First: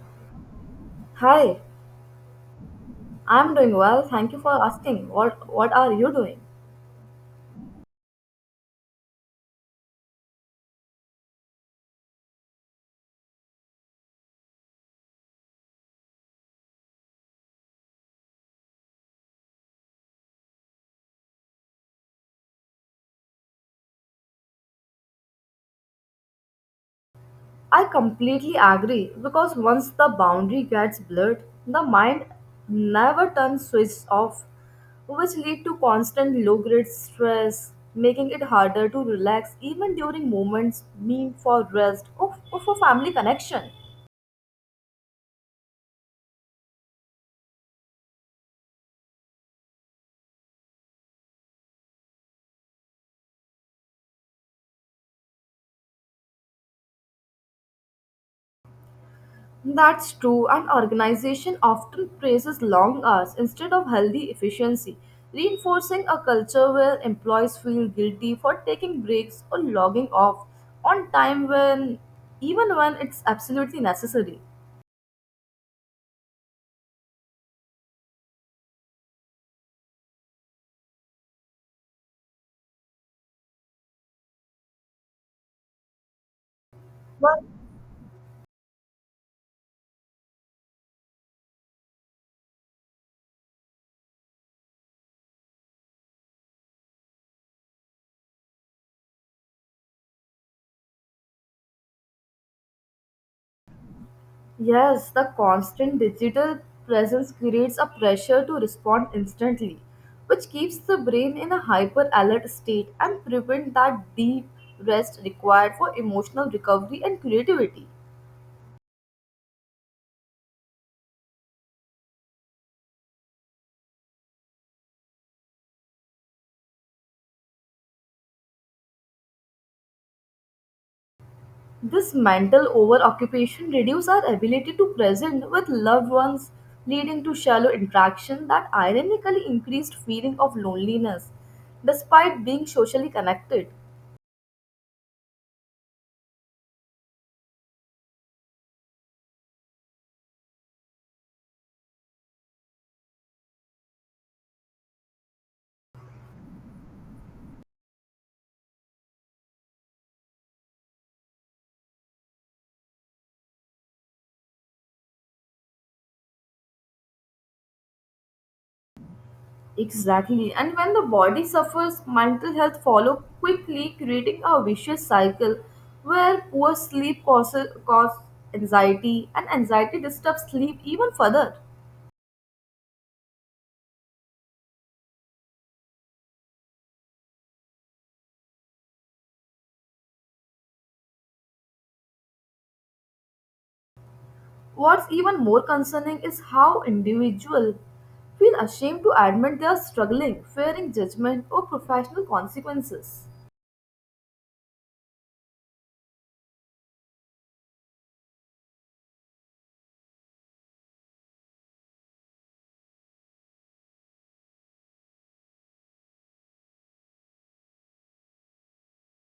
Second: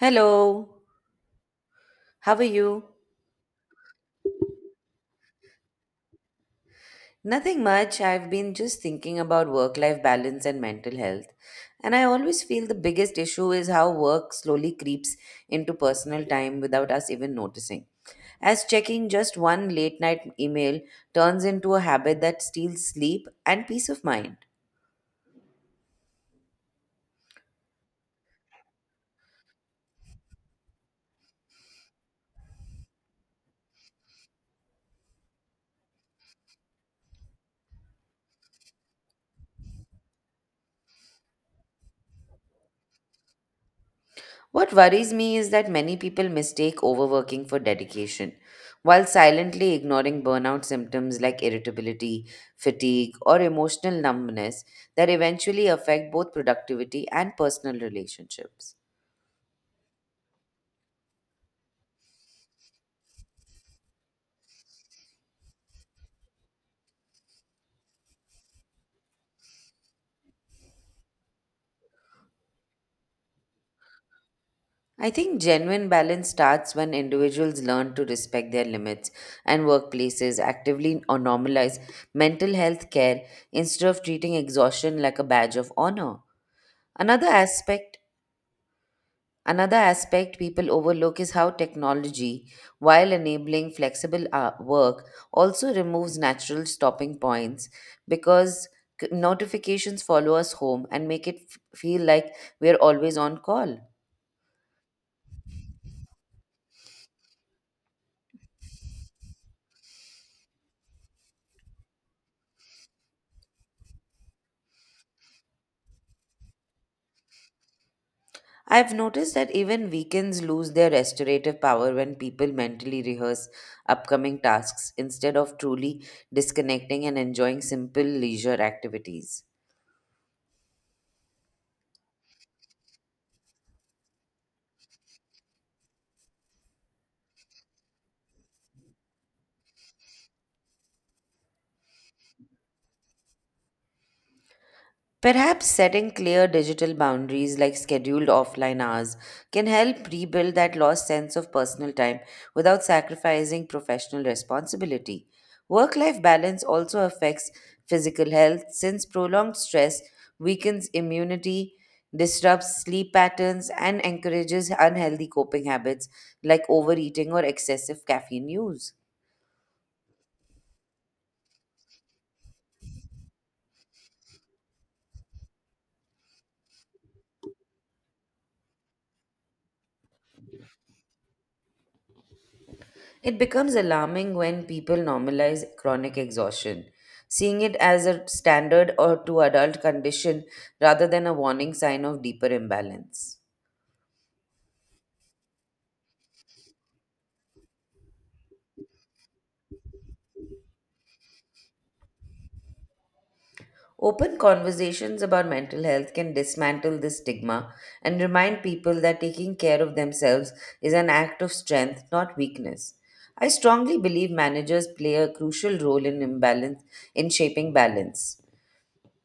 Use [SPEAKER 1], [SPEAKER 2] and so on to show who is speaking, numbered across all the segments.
[SPEAKER 1] Hello,
[SPEAKER 2] Hi,
[SPEAKER 1] how are you?
[SPEAKER 2] I'm doing well. Thank you for asking. What are you doing?
[SPEAKER 1] Nothing much. I've been just thinking about work life balance and mental health. And I always feel the biggest issue is how work slowly creeps into personal time without us even noticing. As checking just one late night email turns into a habit that steals sleep and peace of mind.
[SPEAKER 2] I completely agree because once the boundary gets blurred, the mind never turns switch off, which lead to constant low-grade stress, making it harder to relax even during moments meant for rest or for family connection.
[SPEAKER 1] What worries me is that many people mistake overworking for dedication, while silently ignoring burnout symptoms like irritability, fatigue, or emotional numbness that eventually affect both productivity and personal relationships.
[SPEAKER 2] That's true, and organization often praises long hours instead of healthy efficiency, reinforcing a culture where employees feel guilty for taking breaks or logging off on time when even when it's absolutely necessary.
[SPEAKER 1] I think genuine balance starts when individuals learn to respect their limits and workplaces actively or normalize mental health care instead of treating exhaustion like a badge of honor. Another
[SPEAKER 2] But
[SPEAKER 1] aspect Another aspect people overlook is how technology, while enabling flexible work, also removes natural stopping points because notifications follow us home and make it feel like we're always on call.
[SPEAKER 2] yes, the constant digital presence creates a pressure to respond instantly, which keeps the brain in a hyper alert state and prevent that deep rest required for emotional recovery and creativity.
[SPEAKER 1] I've noticed that even weekends lose their restorative power when people mentally rehearse upcoming tasks instead of truly disconnecting and enjoying simple leisure activities.
[SPEAKER 2] This mental overoccupation reduces our ability to present with loved ones, leading to shallow interaction that ironically increased feeling of loneliness despite being socially connected.
[SPEAKER 1] Perhaps setting clear digital boundaries like scheduled offline hours can help rebuild that lost sense of personal time without sacrificing professional responsibility. Work life balance also affects physical health since prolonged stress weakens immunity, disrupts sleep patterns, and encourages unhealthy coping habits like overeating or excessive caffeine use.
[SPEAKER 2] Exactly. And when the body suffers, mental health follow quickly, creating a vicious cycle where poor sleep cause anxiety and anxiety disturbs sleep even further.
[SPEAKER 1] It becomes alarming when people normalize chronic exhaustion, seeing it as a standard or to adult condition rather than a warning sign of deeper imbalance.
[SPEAKER 2] What's even more concerning is how individuals feel ashamed to admit they are struggling, fearing judgment or professional consequences.
[SPEAKER 1] Open conversations about mental health can dismantle this stigma and remind people that taking care of themselves is an act of strength, not weakness. I strongly believe managers play a crucial role in shaping balance,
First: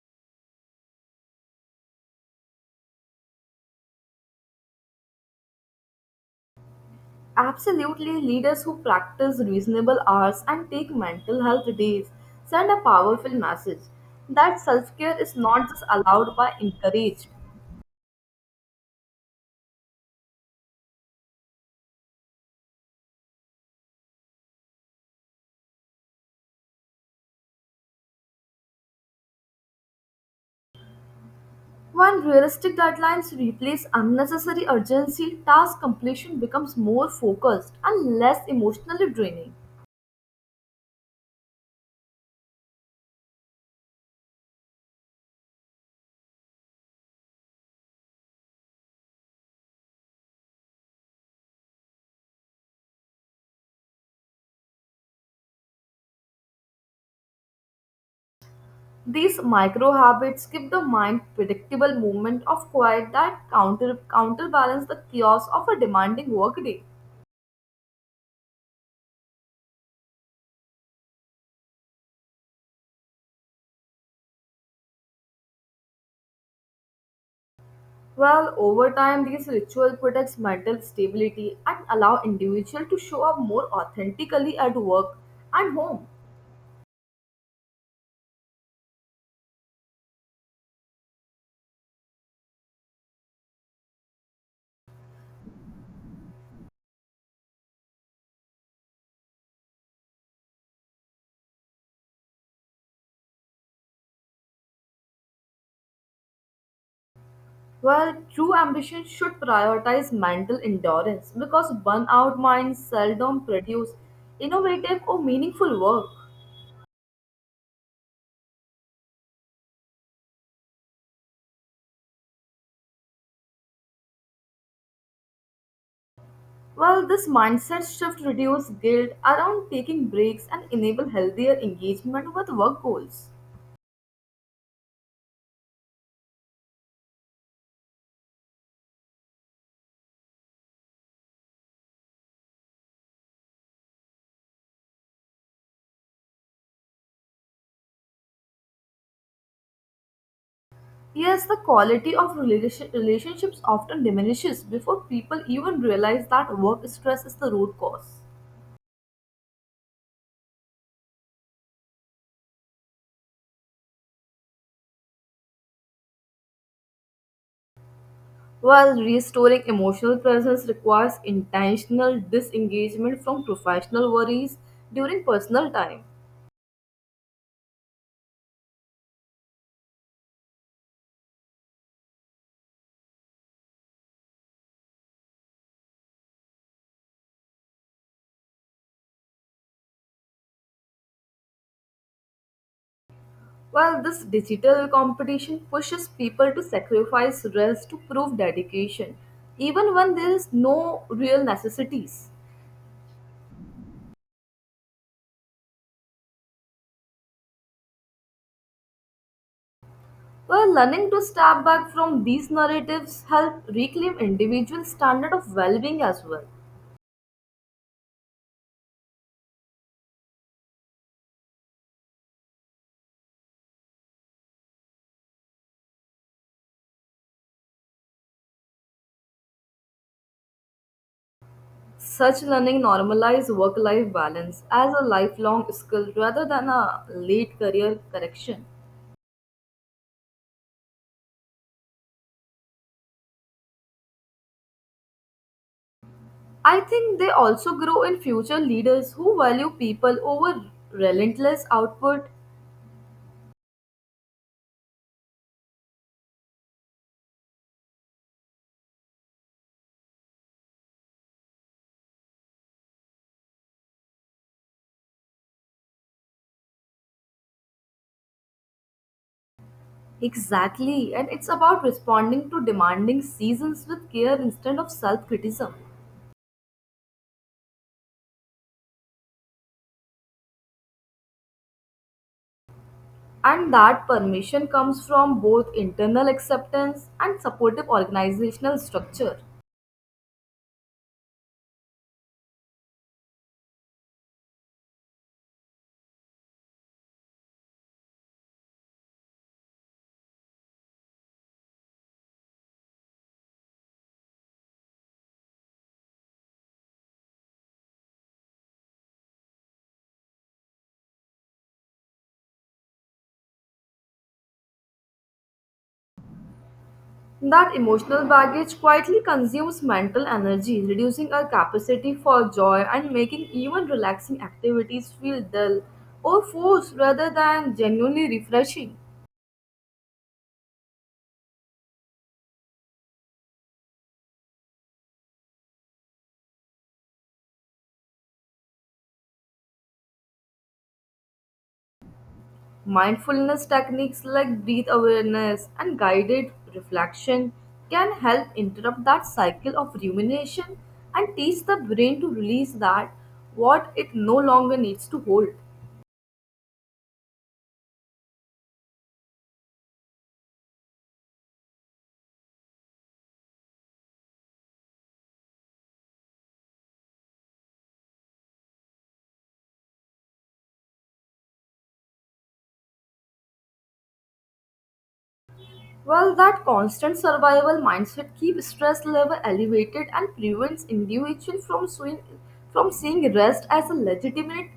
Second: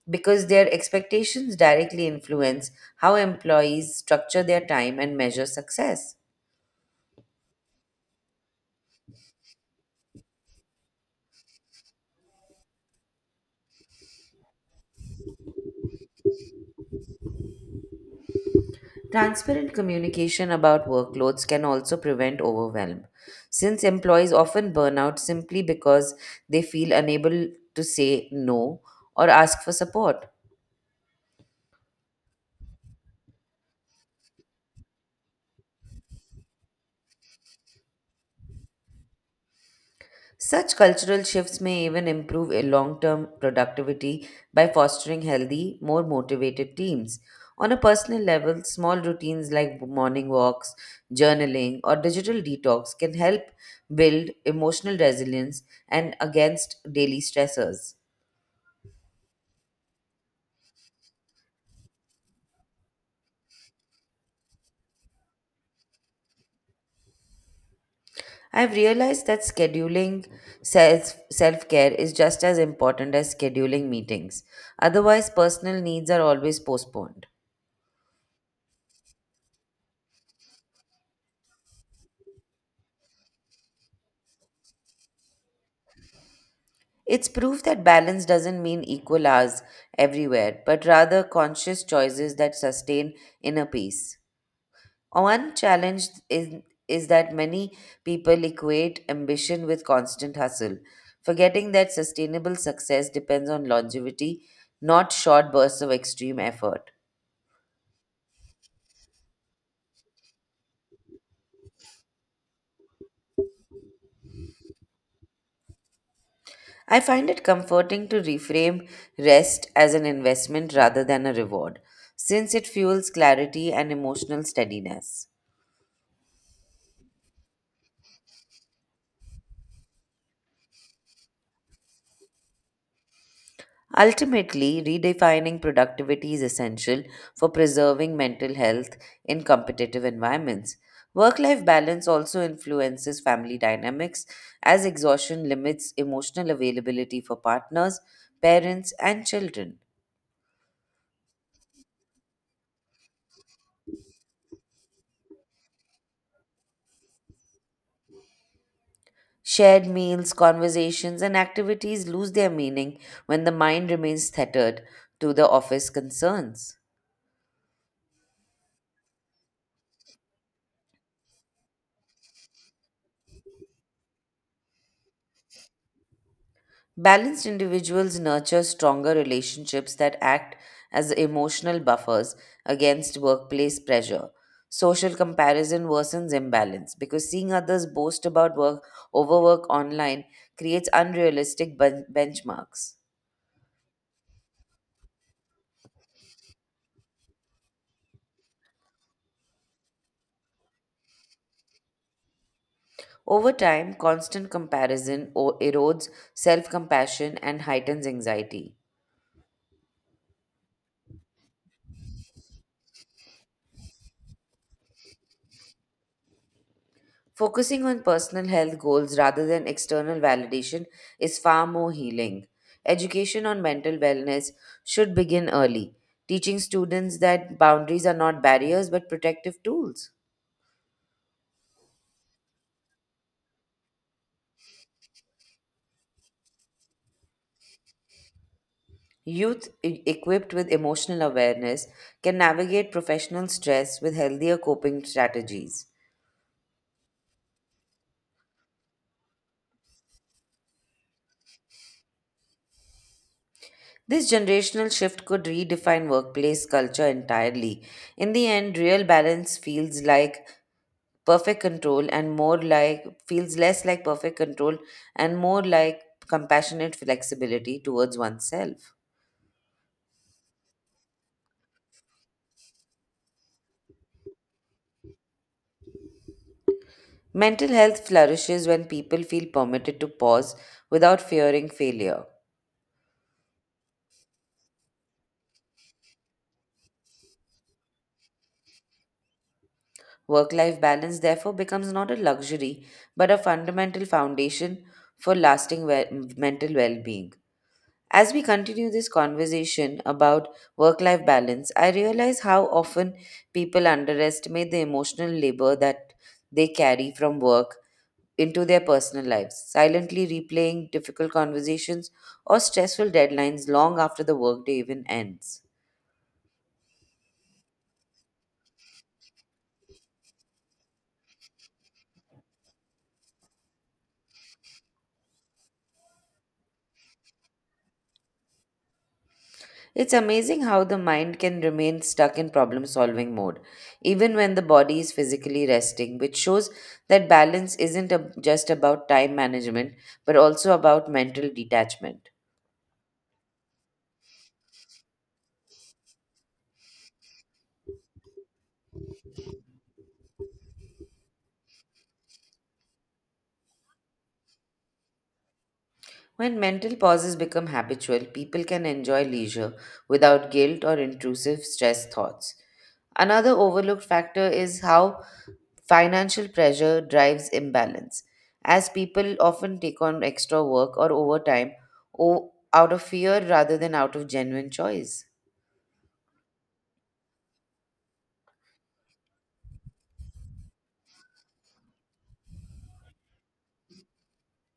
[SPEAKER 1] because their expectations directly influence how employees structure their time and measure success.
[SPEAKER 2] Absolutely, leaders who practice reasonable hours and take mental health days send a powerful message that self care is not just allowed but encouraged.
[SPEAKER 1] Transparent communication about workloads can also prevent overwhelm, since employees often burn out simply because they feel unable to say no or ask for support.
[SPEAKER 2] When realistic deadlines replace unnecessary urgency, task completion becomes more focused and less emotionally draining.
[SPEAKER 1] Such cultural shifts may even improve a long term productivity by fostering healthy, more motivated teams. On a personal level, small routines like morning walks, journaling, or digital detox can help build emotional resilience and against daily stressors.
[SPEAKER 2] These micro habits give the mind predictable movement of quiet that counterbalance the chaos of a demanding workday.
[SPEAKER 1] I've realized that scheduling self care is just as important as scheduling meetings. Otherwise, personal needs are always postponed.
[SPEAKER 2] Well, over time, these ritual protects mental stability and allow individual to show up more authentically at work and home.
[SPEAKER 1] It's proof that balance doesn't mean equal hours everywhere, but rather conscious choices that sustain inner peace. One challenge is, is that many people equate ambition with constant hustle, forgetting that sustainable success depends on longevity, not short bursts of extreme effort.
[SPEAKER 2] Well, true ambition should prioritize mental endurance because burnout minds seldom produce innovative or meaningful work.
[SPEAKER 1] I find it comforting to reframe rest as an investment rather than a reward, since it fuels clarity and emotional steadiness.
[SPEAKER 2] Well, this mindset shift reduces guilt around taking breaks and enable healthier engagement with work goals.
[SPEAKER 1] Ultimately, redefining productivity is essential for preserving mental health in competitive environments. Work life balance also influences family dynamics, as exhaustion limits emotional availability for partners, parents, and children.
[SPEAKER 2] Yes, the quality of relationships often diminishes before people even realize that work stress is the root cause.
[SPEAKER 1] Shared meals, conversations, and activities lose their meaning when the mind remains tethered to the office concerns.
[SPEAKER 2] While restoring emotional presence requires intentional disengagement from professional worries during personal time.
[SPEAKER 1] Balanced individuals nurture stronger relationships that act as emotional buffers against workplace pressure. Social comparison worsens imbalance because seeing others boast about work overwork online creates unrealistic benchmarks.
[SPEAKER 2] While this digital competition pushes people to sacrifice rest to prove dedication, even when there is no real necessities.
[SPEAKER 1] Over time, constant erodes self-compassion and heightens anxiety.
[SPEAKER 2] Well, learning to step back from these narratives help reclaim individual standard of well-being as well.
[SPEAKER 1] Focusing on personal health goals rather than external validation is far more healing. Education on mental wellness should begin early, teaching students that boundaries are not barriers but protective tools.
[SPEAKER 2] Such learning normalize work-life balance as a lifelong skill rather than a late career correction.
[SPEAKER 1] Equipped with emotional awareness can navigate professional stress with healthier coping strategies.
[SPEAKER 2] I think they also grow in future leaders who value people over relentless output.
[SPEAKER 1] This generational shift could redefine workplace culture entirely. In the end, real balance feels less like perfect control and more like compassionate flexibility towards oneself.
[SPEAKER 2] Exactly, and it's about responding to demanding seasons with care instead of self criticism.
[SPEAKER 1] Mental health flourishes when people feel permitted to pause without fearing failure.
[SPEAKER 2] And that permission comes from both internal acceptance and supportive organizational structure.
[SPEAKER 1] Work life balance therefore becomes not a luxury but a fundamental foundation for lasting mental well being. As we continue this conversation about work life balance, I realize how often people underestimate the emotional labor that they carry from work into their personal lives, silently replaying difficult conversations or stressful deadlines long after the workday even ends.
[SPEAKER 2] That emotional baggage quietly consumes mental energy, reducing our capacity for joy and making even relaxing activities feel dull or forced rather than genuinely refreshing.
[SPEAKER 1] It's amazing how the mind can remain stuck in problem solving mode, even when the body is physically resting, which shows that balance isn't ab- just about time management, but also about mental detachment.
[SPEAKER 2] Mindfulness techniques like breath awareness and guided reflection can help interrupt that cycle of rumination and teach the brain to release that what it no longer needs to hold.
[SPEAKER 1] When mental pauses become habitual, people can enjoy leisure without guilt or intrusive stress thoughts. Another overlooked factor is how Financial pressure drives imbalance, as people often take on extra work or out of fear rather than out of genuine choice.
[SPEAKER 2] Well, that constant survival mindset keeps stress level elevated and prevents individuals from seeing rest as a legitimate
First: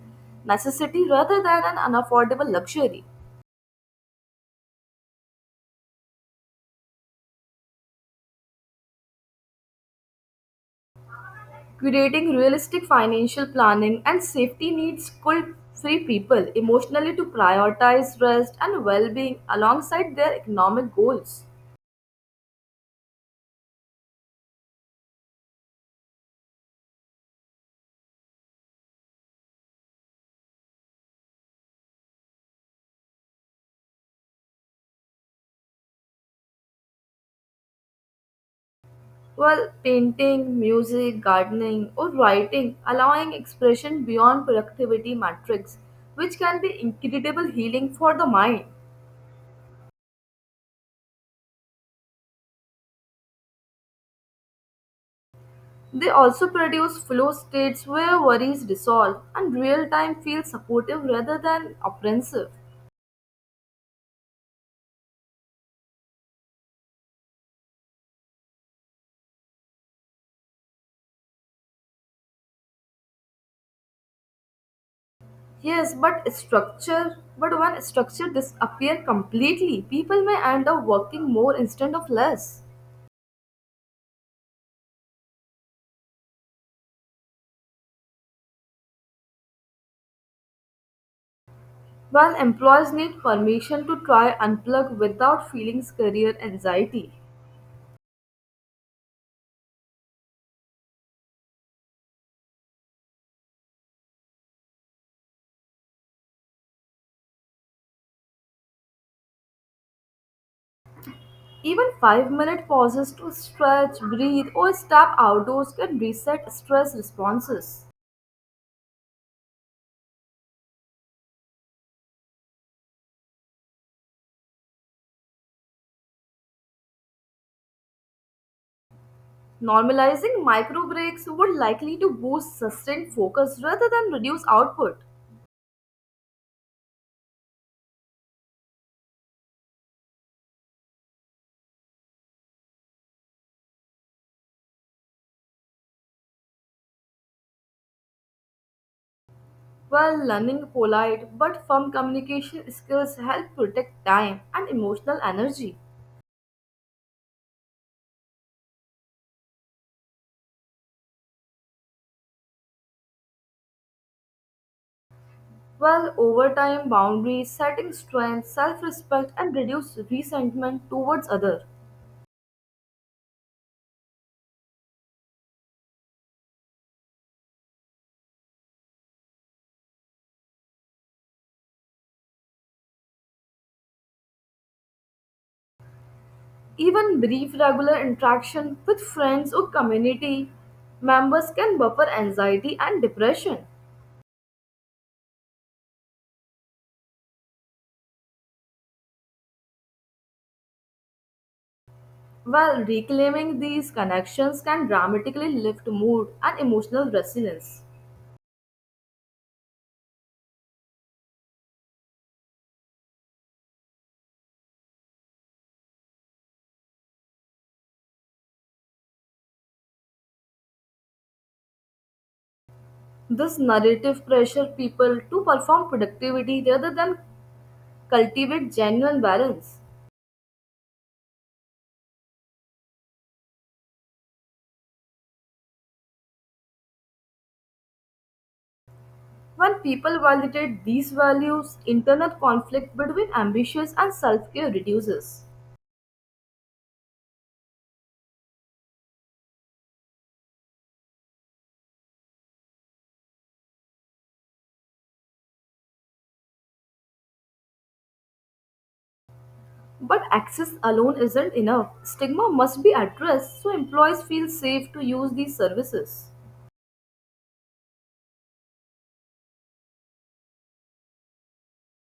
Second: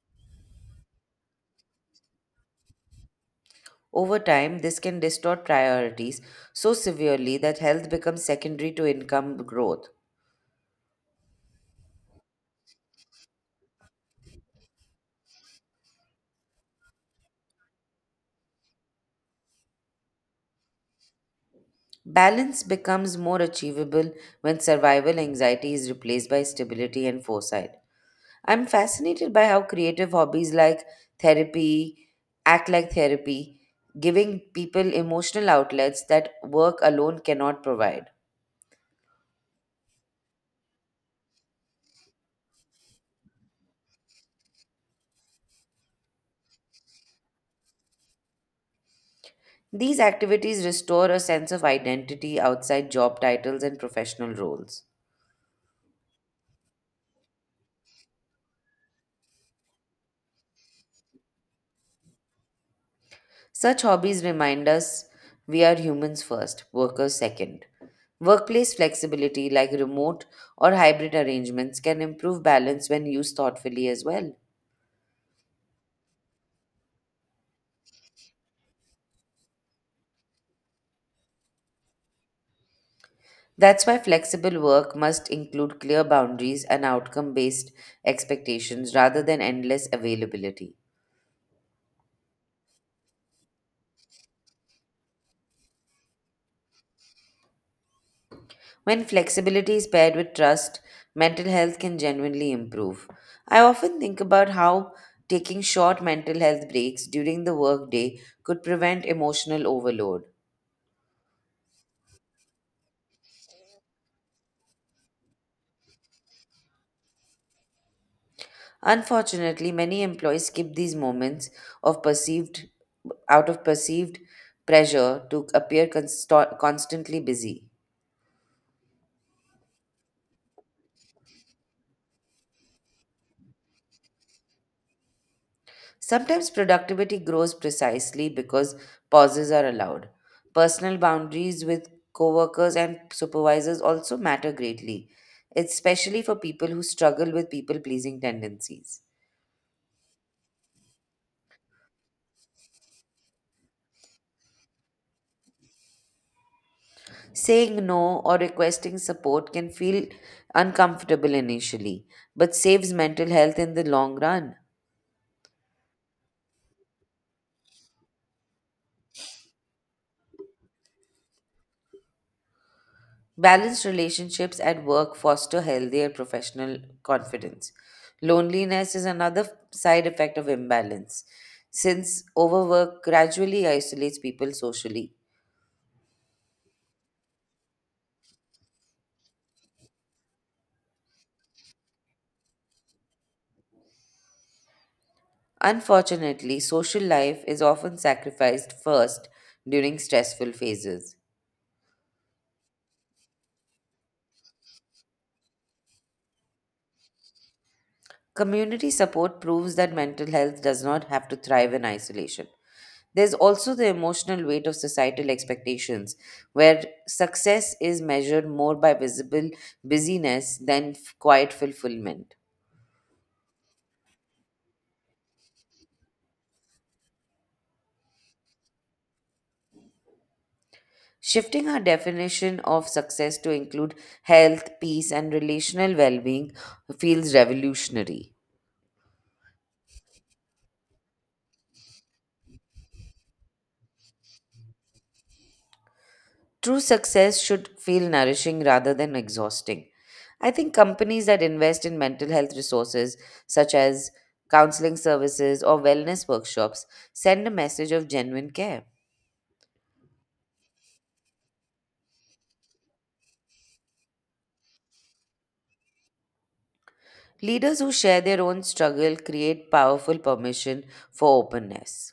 [SPEAKER 2] necessity rather than an unaffordable luxury.
[SPEAKER 1] Over time, this can distort priorities so severely that health becomes secondary to income growth.
[SPEAKER 2] Creating realistic financial planning and safety needs could free people emotionally to prioritize rest and well being alongside their economic goals.
[SPEAKER 1] Balance becomes more achievable when survival anxiety is replaced by stability and foresight. I'm fascinated by how creative hobbies like therapy act like therapy, giving people emotional outlets that work alone cannot provide.
[SPEAKER 2] Well, painting, music, gardening, or writing, allowing expression beyond productivity metrics, which can be incredible healing for the mind.
[SPEAKER 1] These activities restore a sense of identity outside job titles and professional roles.
[SPEAKER 2] They also produce flow states where worries dissolve and real time feels supportive rather than oppressive.
[SPEAKER 1] Such hobbies remind us we are humans first, workers second. Workplace flexibility, like remote or hybrid arrangements, can improve balance when used thoughtfully as well.
[SPEAKER 2] Yes, but when structure disappear completely, people may end up working more instead of less.
[SPEAKER 1] That's why flexible work must include clear boundaries and outcome based expectations rather than endless availability.
[SPEAKER 2] When employees need permission to try unplug without feeling career anxiety.
[SPEAKER 1] When flexibility is paired with trust, mental health can genuinely improve. I often think about how taking short mental health breaks during the workday could prevent emotional overload.
[SPEAKER 2] Even 5-minute pauses to stretch, breathe, or step outdoors can reset stress responses.
[SPEAKER 1] Unfortunately, many employees skip these moments of perceived out of perceived pressure to appear constantly busy.
[SPEAKER 2] Normalizing micro breaks would likely to boost sustained focus rather than reduce output.
[SPEAKER 1] Sometimes productivity grows precisely because pauses are allowed. Personal boundaries with coworkers and supervisors also matter greatly, especially for people who struggle with people pleasing tendencies.
[SPEAKER 2] While learning polite but firm communication skills help protect time and emotional energy.
[SPEAKER 1] Saying no or requesting support can feel uncomfortable initially, but saves mental health in the long run.
[SPEAKER 2] While over time, boundaries, setting strength, self-respect, and reduce resentment towards others.
[SPEAKER 1] Balanced relationships at work foster healthier professional confidence. Loneliness is another side effect of imbalance, since overwork gradually isolates people socially.
[SPEAKER 2] Even brief regular interaction with friends or community members can buffer anxiety and depression.
[SPEAKER 1] Unfortunately, social life is often sacrificed first during stressful phases.
[SPEAKER 2] While reclaiming these connections can dramatically lift mood and emotional resilience.
[SPEAKER 1] Community support proves that mental health does not have to thrive in isolation. There's also the emotional weight of societal expectations, where success is measured more by visible busyness than quiet fulfillment.
[SPEAKER 2] This narrative pressure people to perform productivity rather than cultivate genuine balance.
[SPEAKER 1] Shifting our definition of success to include health, peace, and relational well being feels revolutionary.
[SPEAKER 2] When people validate these values, internal conflict between ambitions and self care reduces.
[SPEAKER 1] True success should feel nourishing rather than exhausting. I think companies that invest in mental health resources, such as counseling services or wellness workshops, send a message of genuine care.
[SPEAKER 2] But access alone isn't enough. Stigma must be addressed so employees feel safe to use these services.
[SPEAKER 1] Leaders who share their own struggle create powerful permission for openness.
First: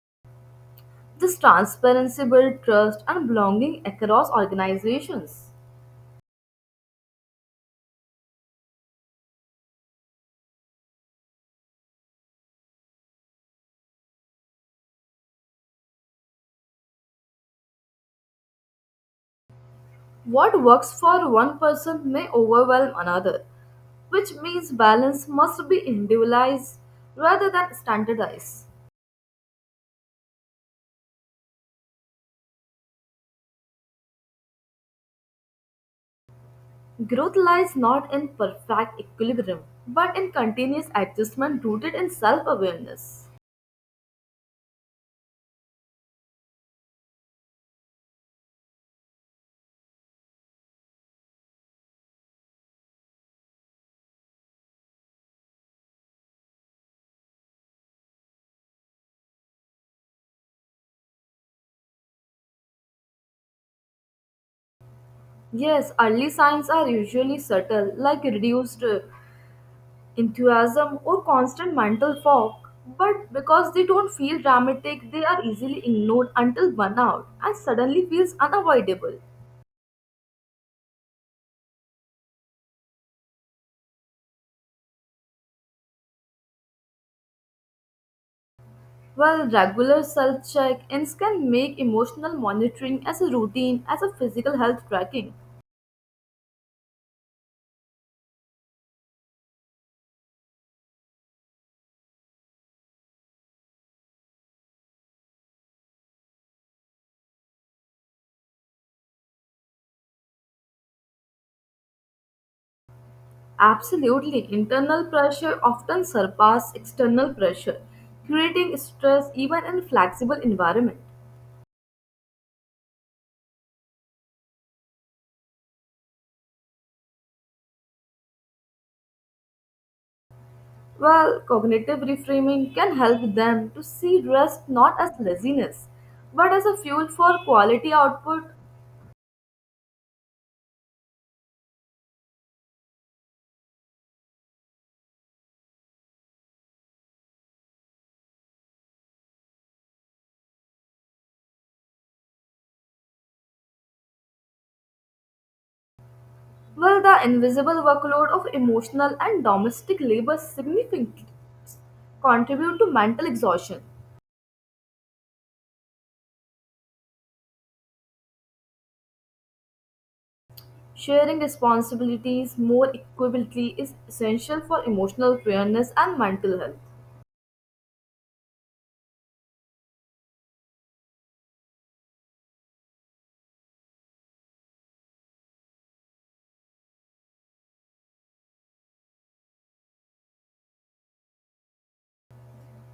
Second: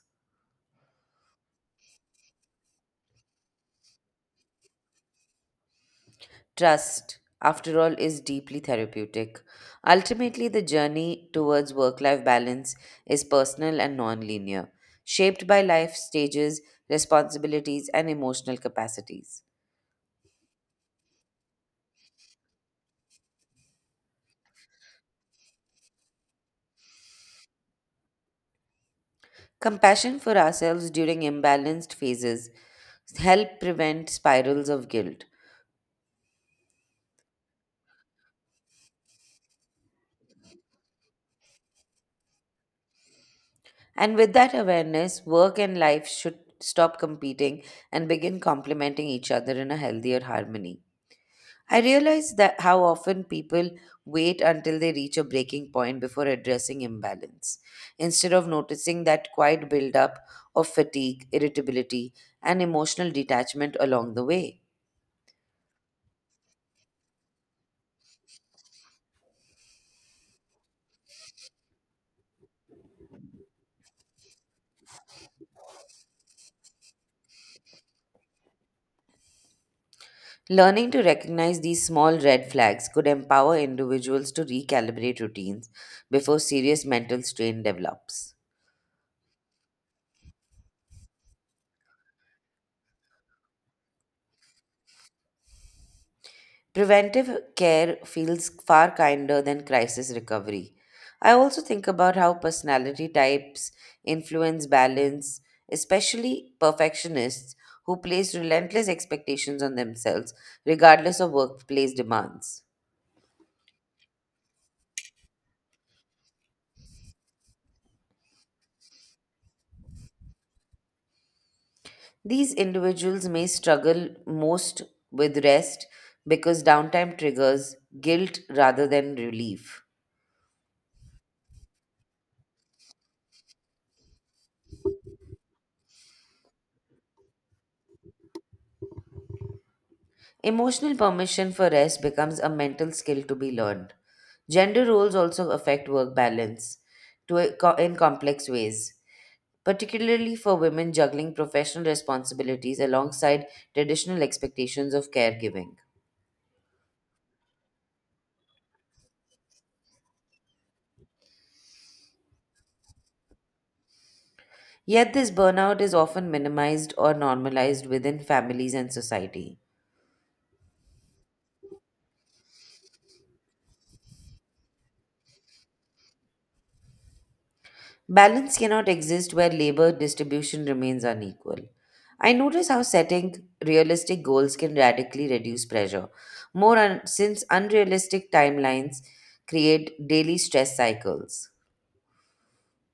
[SPEAKER 2] This transparency builds trust and belonging across organizations.
[SPEAKER 1] Trust, after all, is deeply therapeutic. Ultimately, the journey towards work life balance is personal and non-linear, shaped by life stages, responsibilities, and emotional capacities.
[SPEAKER 2] What works for one person may overwhelm another, which means balance must be individualized rather than standardized.
[SPEAKER 1] Compassion for ourselves during imbalanced phases help prevent spirals of guilt.
[SPEAKER 2] Growth lies not in perfect equilibrium, but in continuous adjustment rooted in self awareness.
[SPEAKER 1] And with that awareness, work and life should stop competing and begin complementing each other in a healthier harmony. I realize that how often people wait until they reach a breaking point before addressing imbalance, instead of noticing that quiet buildup of fatigue, irritability, and emotional detachment along the way.
[SPEAKER 2] Yes, early signs are usually subtle, like reduced enthusiasm or constant mental fog, but because they don't feel dramatic, they are easily ignored until burnout and suddenly feels unavoidable.
[SPEAKER 1] Learning to recognize these small red flags could empower individuals to recalibrate routines before serious mental strain develops.
[SPEAKER 2] While regular self check ins can make emotional monitoring as a routine as a physical health tracking.
[SPEAKER 1] Preventive care feels far kinder than crisis recovery. I also think about how personality types influence balance, especially perfectionists who place relentless expectations on themselves, regardless of workplace demands.
[SPEAKER 2] Absolutely, internal pressure often surpasses external pressure, creating stress even in flexible environment.
[SPEAKER 1] These individuals may struggle most with rest because downtime triggers guilt rather than relief.
[SPEAKER 2] While cognitive reframing can help them to see rest not as laziness, but as a fuel for quality output,
[SPEAKER 1] Emotional permission for rest becomes a mental skill to be learned. Gender roles also affect work balance in complex ways, particularly for women juggling professional responsibilities alongside traditional expectations of caregiving.
[SPEAKER 2] while the invisible workload of emotional and domestic labor significantly contribute to mental exhaustion.
[SPEAKER 1] Yet, this burnout is often minimized or normalized within families and society.
[SPEAKER 2] Sharing responsibilities more equitably is essential for emotional fairness and mental health.
[SPEAKER 1] Balance cannot exist where labor distribution remains unequal. I notice how setting realistic goals can radically reduce pressure, since unrealistic timelines create daily stress cycles.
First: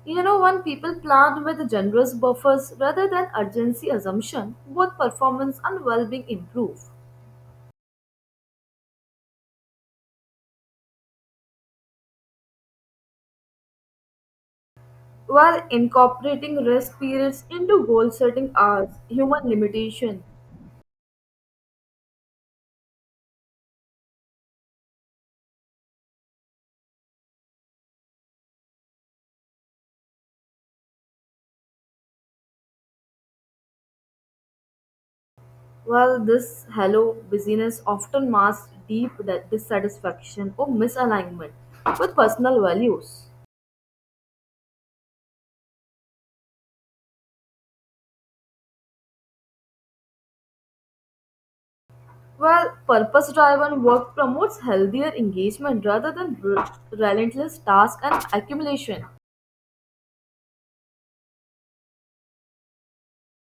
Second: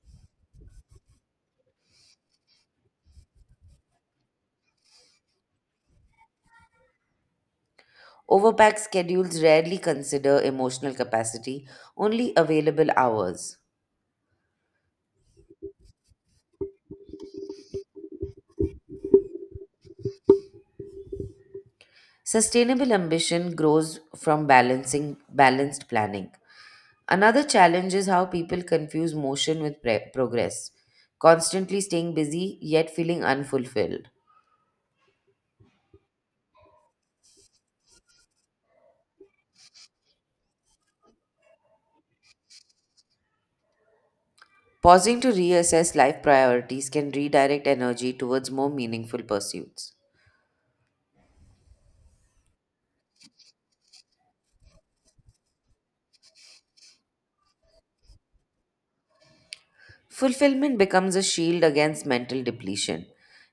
[SPEAKER 2] You know, when people plan with generous buffers rather than urgency assumption, both performance and well-being improve.
[SPEAKER 1] Overpack schedules rarely consider emotional capacity, only available hours.
[SPEAKER 2] While incorporating rest periods into goal-setting hours, human limitation.
[SPEAKER 1] Sustainable ambition grows from balancing balanced planning. Another challenge is how people confuse motion with progress, constantly staying busy yet feeling unfulfilled.
[SPEAKER 2] While this hello busyness often masks deep dissatisfaction or misalignment with personal values.
[SPEAKER 1] Pausing to reassess life priorities can redirect energy towards more meaningful pursuits.
[SPEAKER 2] Well, purpose driven work promotes healthier engagement rather than relentless task and accumulation.
[SPEAKER 1] Fulfillment becomes a shield against mental depletion.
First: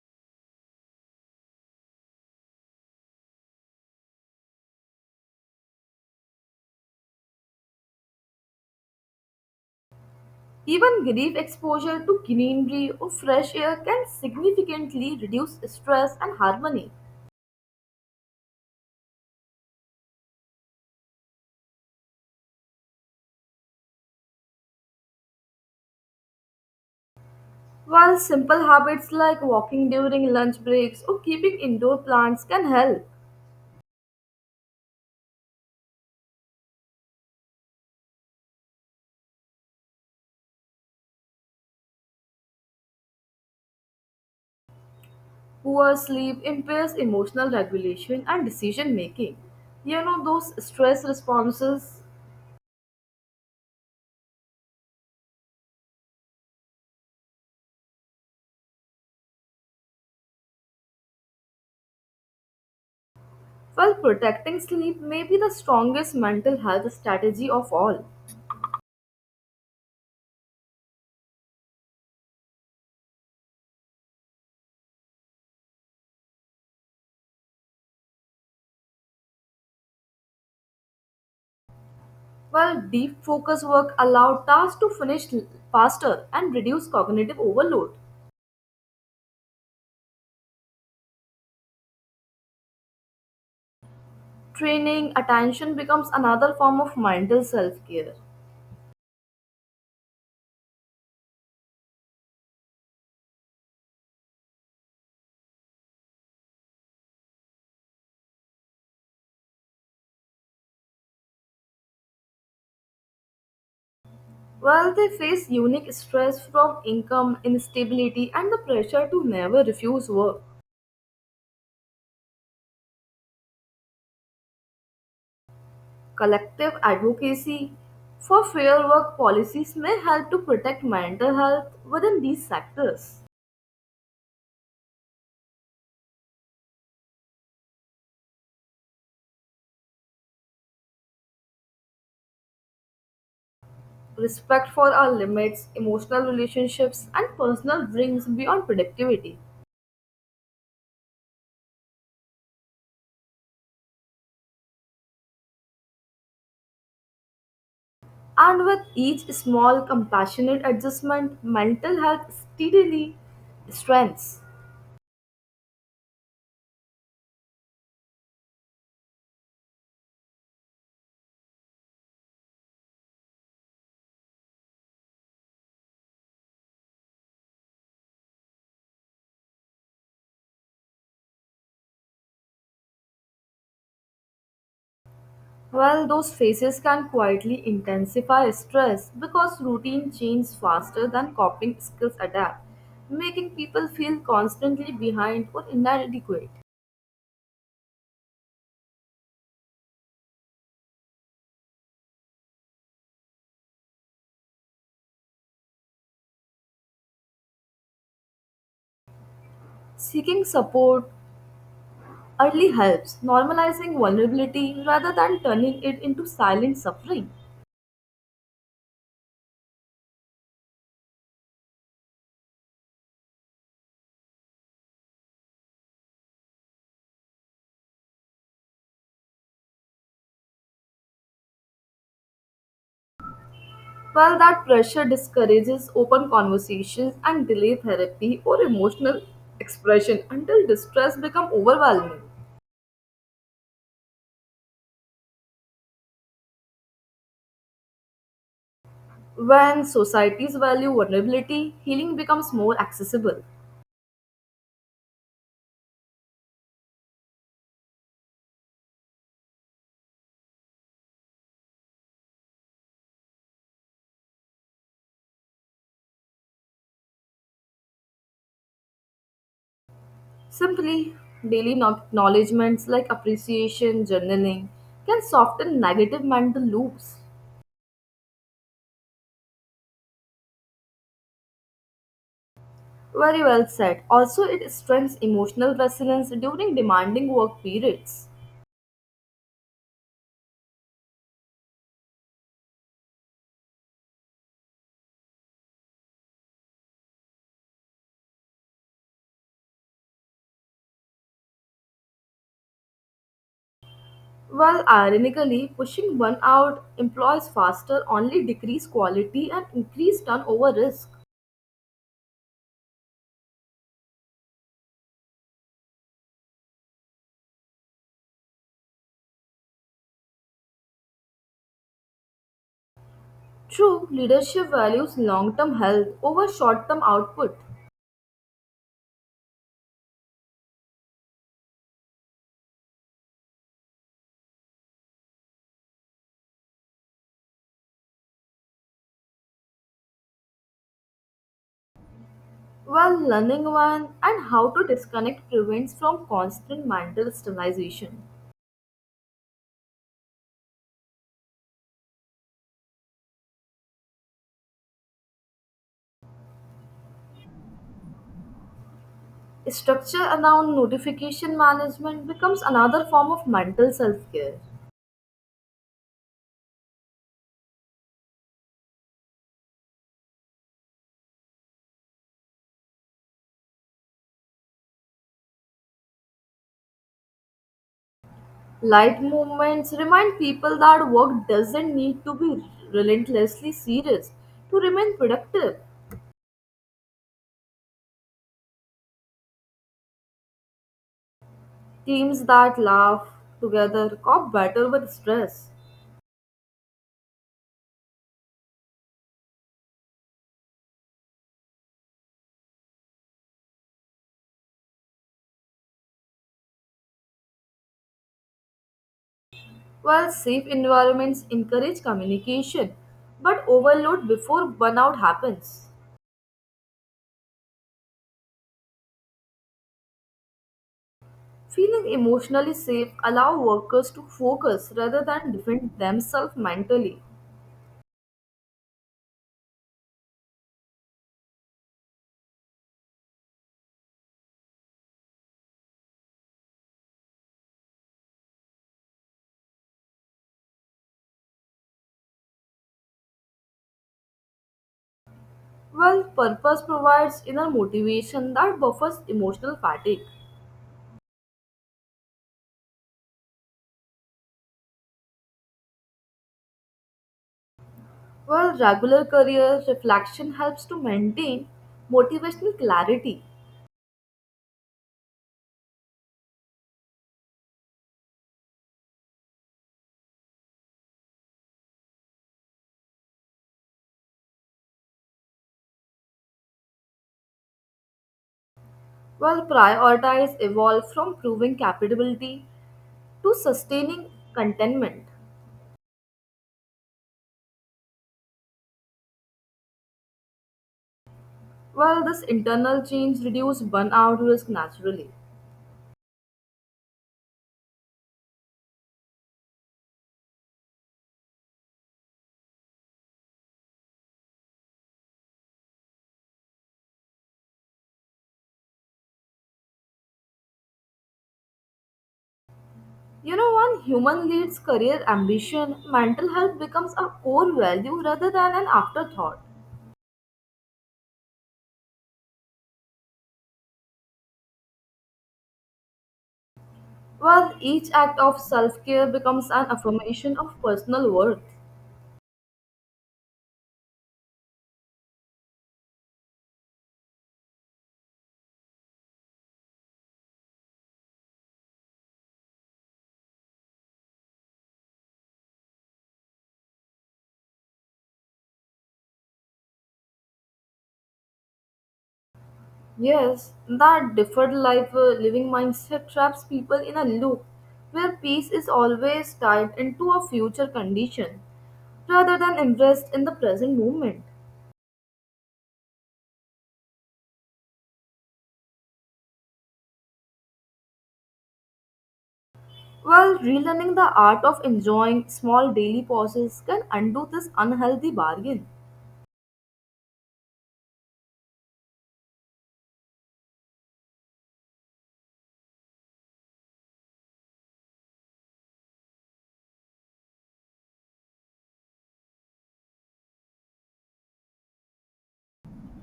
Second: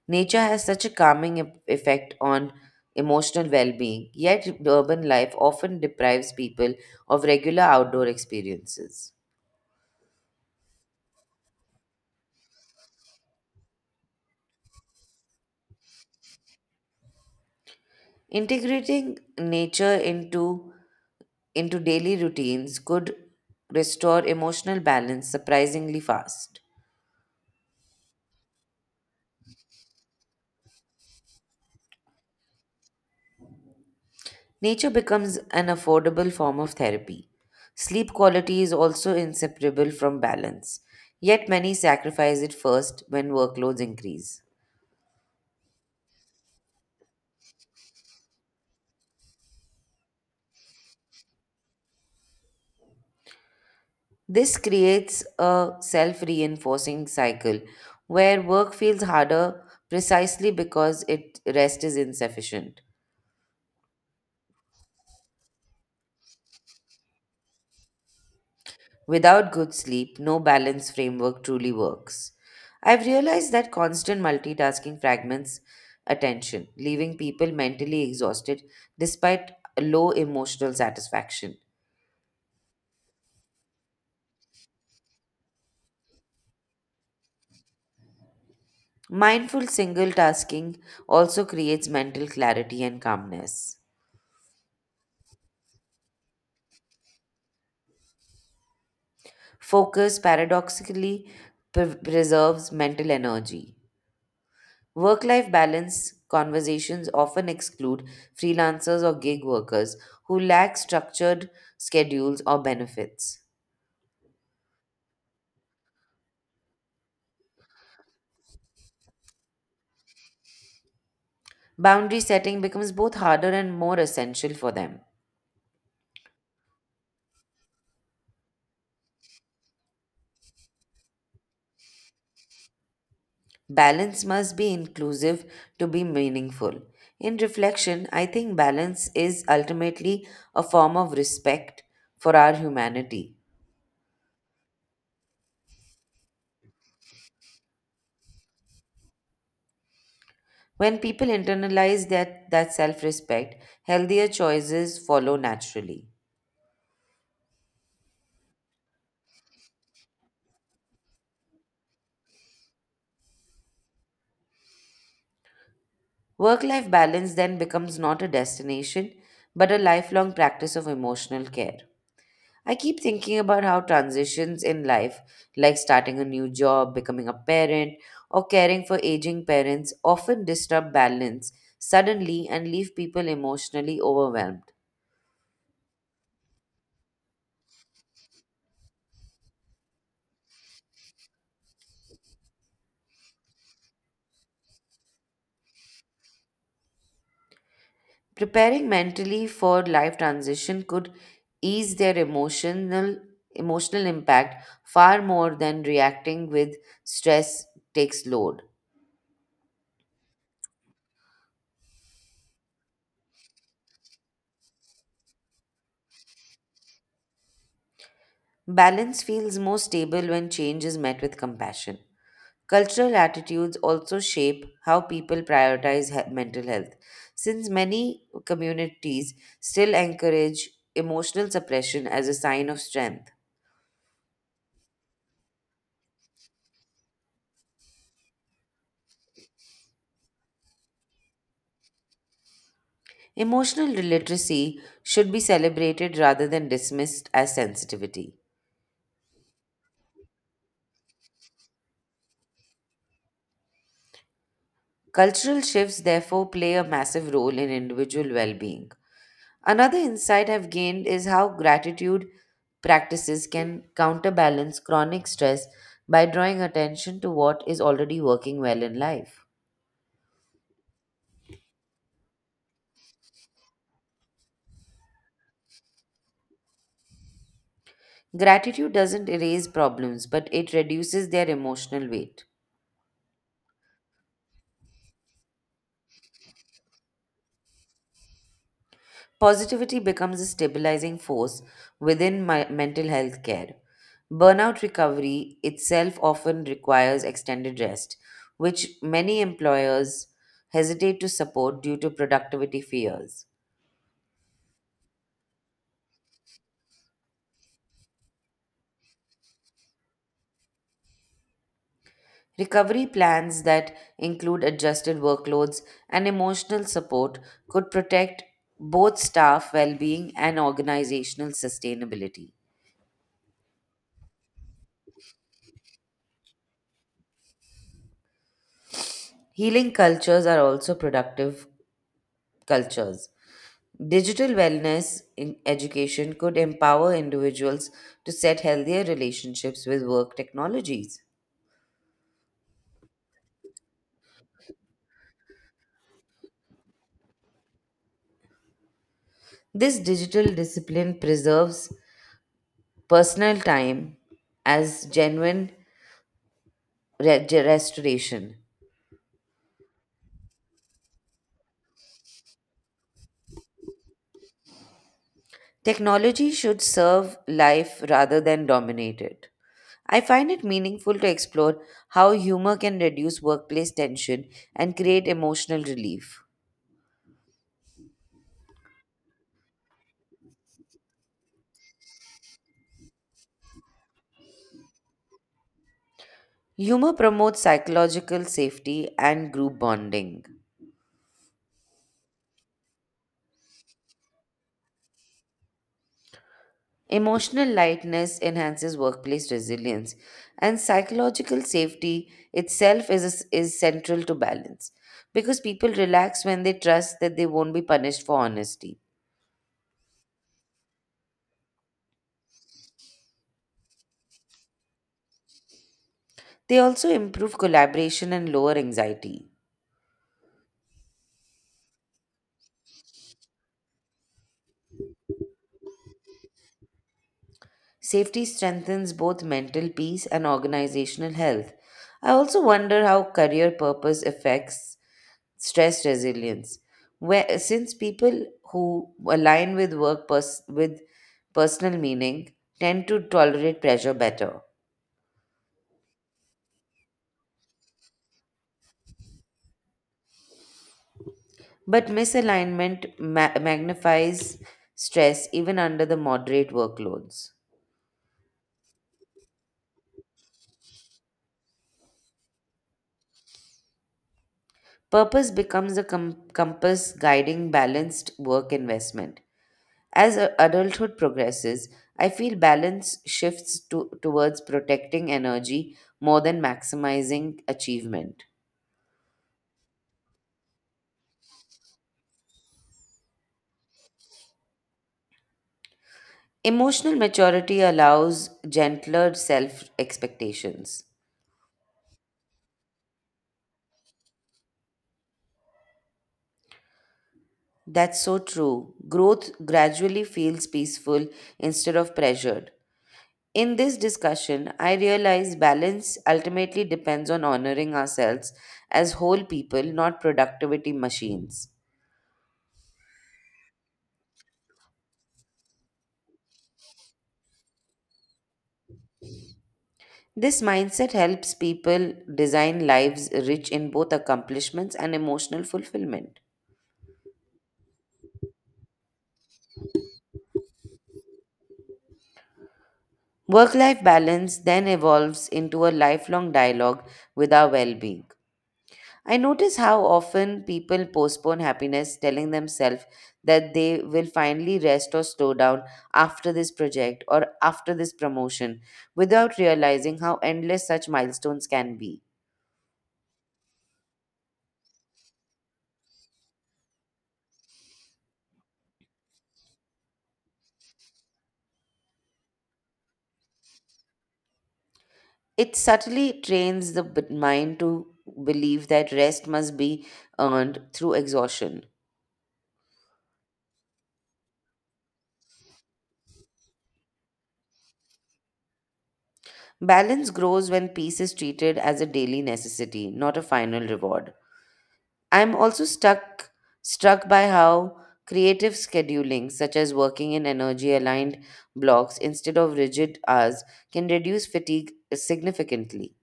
[SPEAKER 1] Nature has such a calming effect on emotional well being, yet, urban life often deprives people of regular outdoor experiences.
[SPEAKER 2] Even brief exposure to greenery or fresh air can significantly reduce stress and harmony.
[SPEAKER 1] Integrating nature into daily routines could restore emotional balance surprisingly fast.
[SPEAKER 2] While simple habits like walking during lunch breaks or keeping indoor plants can help,
[SPEAKER 1] Nature becomes an affordable form of therapy. Sleep quality is also inseparable from balance, yet, many sacrifice it first when workloads increase.
[SPEAKER 2] poor sleep impairs emotional regulation and decision making. You know, those stress responses.
[SPEAKER 1] This creates a self reinforcing cycle where work feels harder precisely because rest is insufficient.
[SPEAKER 2] Well, protecting sleep may be the strongest mental health strategy of all.
[SPEAKER 1] Without good sleep, no balance framework truly works. I've realized that constant multitasking fragments attention, leaving people mentally exhausted despite low emotional satisfaction.
[SPEAKER 2] While deep focus work allow tasks to finish faster and reduce cognitive overload.
[SPEAKER 1] Mindful single tasking also creates mental clarity and calmness.
[SPEAKER 2] Training attention becomes another form of mental self-care.
[SPEAKER 1] Focus paradoxically preserves mental energy. Work life balance conversations often exclude freelancers or gig workers who lack structured schedules or benefits.
[SPEAKER 2] While they face unique stress from income instability and the pressure to never refuse work,
[SPEAKER 1] Boundary setting becomes both harder and more essential for them.
[SPEAKER 2] collective advocacy for fair work policies may help to protect mental health within these sectors.
[SPEAKER 1] Balance must be inclusive to be meaningful. In reflection, I think balance is ultimately a form of respect for our humanity.
[SPEAKER 2] Respect for our limits, emotional relationships, and personal dreams beyond productivity.
[SPEAKER 1] When people internalize that self respect, healthier choices follow naturally.
[SPEAKER 2] And with each small compassionate adjustment, mental health steadily strengthens.
[SPEAKER 1] Work life balance then becomes not a destination, but a lifelong practice of emotional care. I keep thinking about how transitions in life, like starting a new job, becoming a parent, or caring for aging parents, often disrupt balance suddenly and leave people emotionally overwhelmed.
[SPEAKER 2] While those phases can quietly intensify stress because routine changes faster than coping skills adapt, making people feel constantly behind or inadequate.
[SPEAKER 1] Preparing mentally for life transition could ease their emotional impact far more than reacting with stress takes load.
[SPEAKER 2] Seeking support early helps, normalizing vulnerability rather than turning it into silent suffering.
[SPEAKER 1] Balance feels more stable when change is met with compassion. Cultural attitudes also shape how people prioritize mental health, since many communities still encourage emotional suppression as a sign of strength.
[SPEAKER 2] Well, that pressure discourages open conversations and delay therapy or emotional expression until distress becomes overwhelming.
[SPEAKER 1] Emotional literacy should be celebrated rather than dismissed as sensitivity.
[SPEAKER 2] When societies value vulnerability, healing becomes more accessible.
[SPEAKER 1] Cultural shifts, therefore, play a massive role in individual well being. Another insight I've gained is how gratitude practices can counterbalance chronic stress by drawing attention to what is already working well in life.
[SPEAKER 2] Simply, daily acknowledgements like appreciation, journaling can soften negative mental loops.
[SPEAKER 1] Gratitude doesn't erase problems, but it reduces their emotional weight.
[SPEAKER 2] Very well said. Also, it strengthens emotional resilience during demanding work periods.
[SPEAKER 1] Positivity becomes a stabilizing force within my mental health care. Burnout recovery itself often requires extended rest, which many employers hesitate to support due to productivity fears.
[SPEAKER 2] While ironically, pushing one out employees faster only decrease quality and increase turnover risk.
[SPEAKER 1] Recovery plans that include adjusted workloads and emotional support could protect both staff well being and organizational sustainability.
[SPEAKER 2] True, leadership values long term health over short term output,
[SPEAKER 1] Healing cultures are also productive cultures. Digital wellness in education could empower individuals to set healthier relationships with work technologies.
[SPEAKER 2] while learning one and how to disconnect prevents from constant mental sterilization.
[SPEAKER 1] This digital discipline preserves personal time as genuine restoration.
[SPEAKER 2] Structure around notification management becomes another form of mental self care.
[SPEAKER 1] Technology should serve life rather than dominate it. I find it meaningful to explore how humor can reduce workplace tension and create emotional relief.
[SPEAKER 2] Light movements remind people that work doesn't need to be relentlessly serious to remain productive.
[SPEAKER 1] Humor promotes psychological safety and group bonding.
[SPEAKER 2] Teams that laugh together cope better with stress,
[SPEAKER 1] Emotional lightness enhances workplace resilience, and psychological safety itself is central to balance because people relax when they trust that they won't be punished for honesty.
[SPEAKER 2] while safe environments encourage communication but overload before burnout happens.
[SPEAKER 1] They also improve collaboration and lower anxiety.
[SPEAKER 2] Feeling emotionally safe allow workers to focus rather than defend themselves mentally,
[SPEAKER 1] Safety strengthens both mental peace and organizational health. I also wonder how career purpose affects stress resilience. Where, since people who align with with personal meaning tend to tolerate pressure better,
[SPEAKER 2] while purpose provides inner motivation that buffers emotional fatigue.
[SPEAKER 1] but misalignment magnifies stress even under the moderate workloads.
[SPEAKER 2] While regular career reflection helps to maintain motivational clarity.
[SPEAKER 1] Purpose becomes a compass guiding balanced work investment. As adulthood progresses, I feel balance shifts towards protecting energy more than maximizing achievement.
[SPEAKER 2] While prioritize evolve from proving capability to sustaining contentment.
[SPEAKER 1] Emotional maturity allows gentler self expectations.
[SPEAKER 2] Well, this internal change reduces burnout risk naturally.
[SPEAKER 1] That's so true. Growth gradually feels peaceful instead of pressured. In this discussion, I realize balance ultimately depends on honoring ourselves as whole people, not productivity machines.
[SPEAKER 2] You know, when human leads career ambition, mental health becomes a core value rather than an afterthought.
[SPEAKER 1] This mindset helps people design lives rich in both accomplishments and emotional fulfillment.
[SPEAKER 2] While each act of self-care becomes an affirmation of personal worth.
[SPEAKER 1] Work life balance then evolves into a lifelong dialogue with our well being. I notice how often people postpone happiness, telling themselves that they will finally rest or slow down after this project or after this promotion, without realizing how endless such milestones can be.
[SPEAKER 2] Yes, that deferred life living mindset traps people in a loop where peace is always tied into a future condition rather than impressed in the present moment.
[SPEAKER 1] It subtly trains the mind to believe that rest must be earned through exhaustion.
[SPEAKER 2] While relearning the art of enjoying small daily pauses can undo this unhealthy bargain.
[SPEAKER 1] Balance grows when peace is treated as a daily necessity, not a final reward. I'm also stuck struck by how creative scheduling, such as working in energy aligned blocks instead of rigid hours, can reduce fatigue significantly.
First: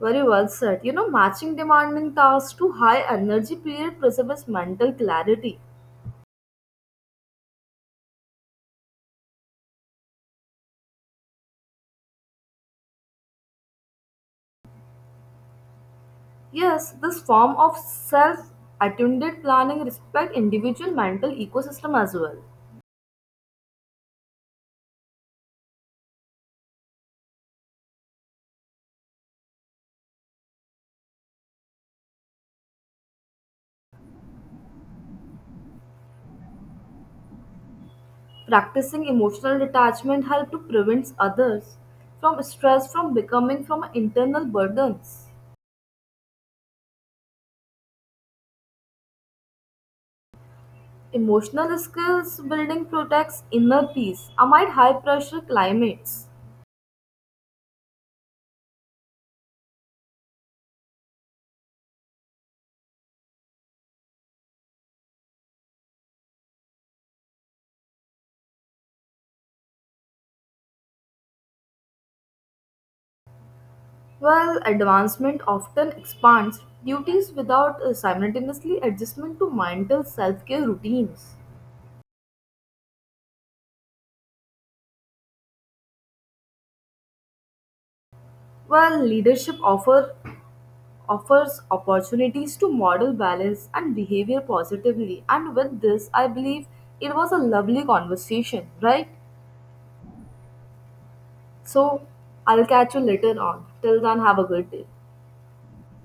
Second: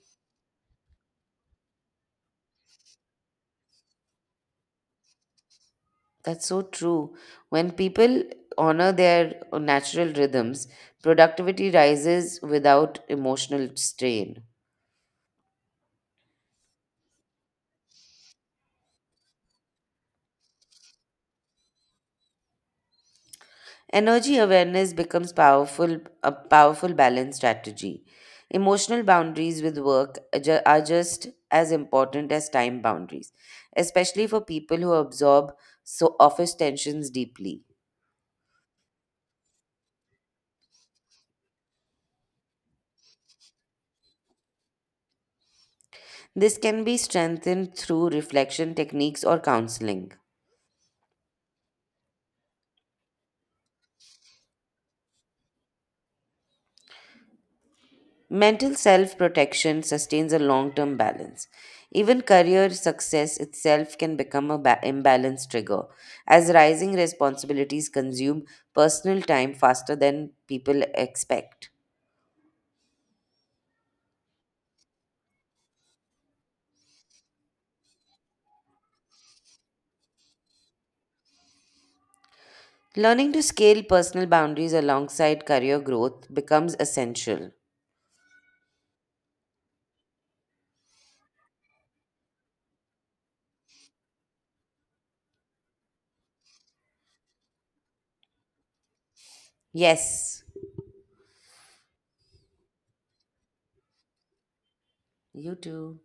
[SPEAKER 2] Very well said. You know, matching demanding tasks to high energy period preserves mental clarity.
[SPEAKER 1] That's so true. When people honor their natural rhythms, productivity rises without emotional strain.
[SPEAKER 2] Yes, this form of self attuned planning respect individual mental ecosystem as well.
[SPEAKER 1] Energy awareness becomes powerful a powerful balance strategy. Emotional boundaries with work are just as important as time boundaries, especially for people who absorb so office tensions deeply.
[SPEAKER 2] Practicing emotional detachment helps to prevent others from stress from becoming from internal burdens.
[SPEAKER 1] This can be strengthened through reflection techniques or counseling.
[SPEAKER 2] Emotional skills building protects inner peace amid high pressure climates.
[SPEAKER 1] Mental self protection sustains a long term balance. Even career success itself can become an imbalance trigger, as rising responsibilities consume personal time faster than people expect.
[SPEAKER 2] While advancement often expands duties without simultaneously adjustment to mental self care routines.
[SPEAKER 1] Learning to scale personal boundaries alongside career growth becomes essential.
[SPEAKER 2] While leadership offers opportunities to model balance and behavior positively. And with this, I believe it was a lovely conversation, right?
[SPEAKER 1] Yes,
[SPEAKER 2] So I'll catch you later on. Till then, have a good day.
[SPEAKER 1] you too.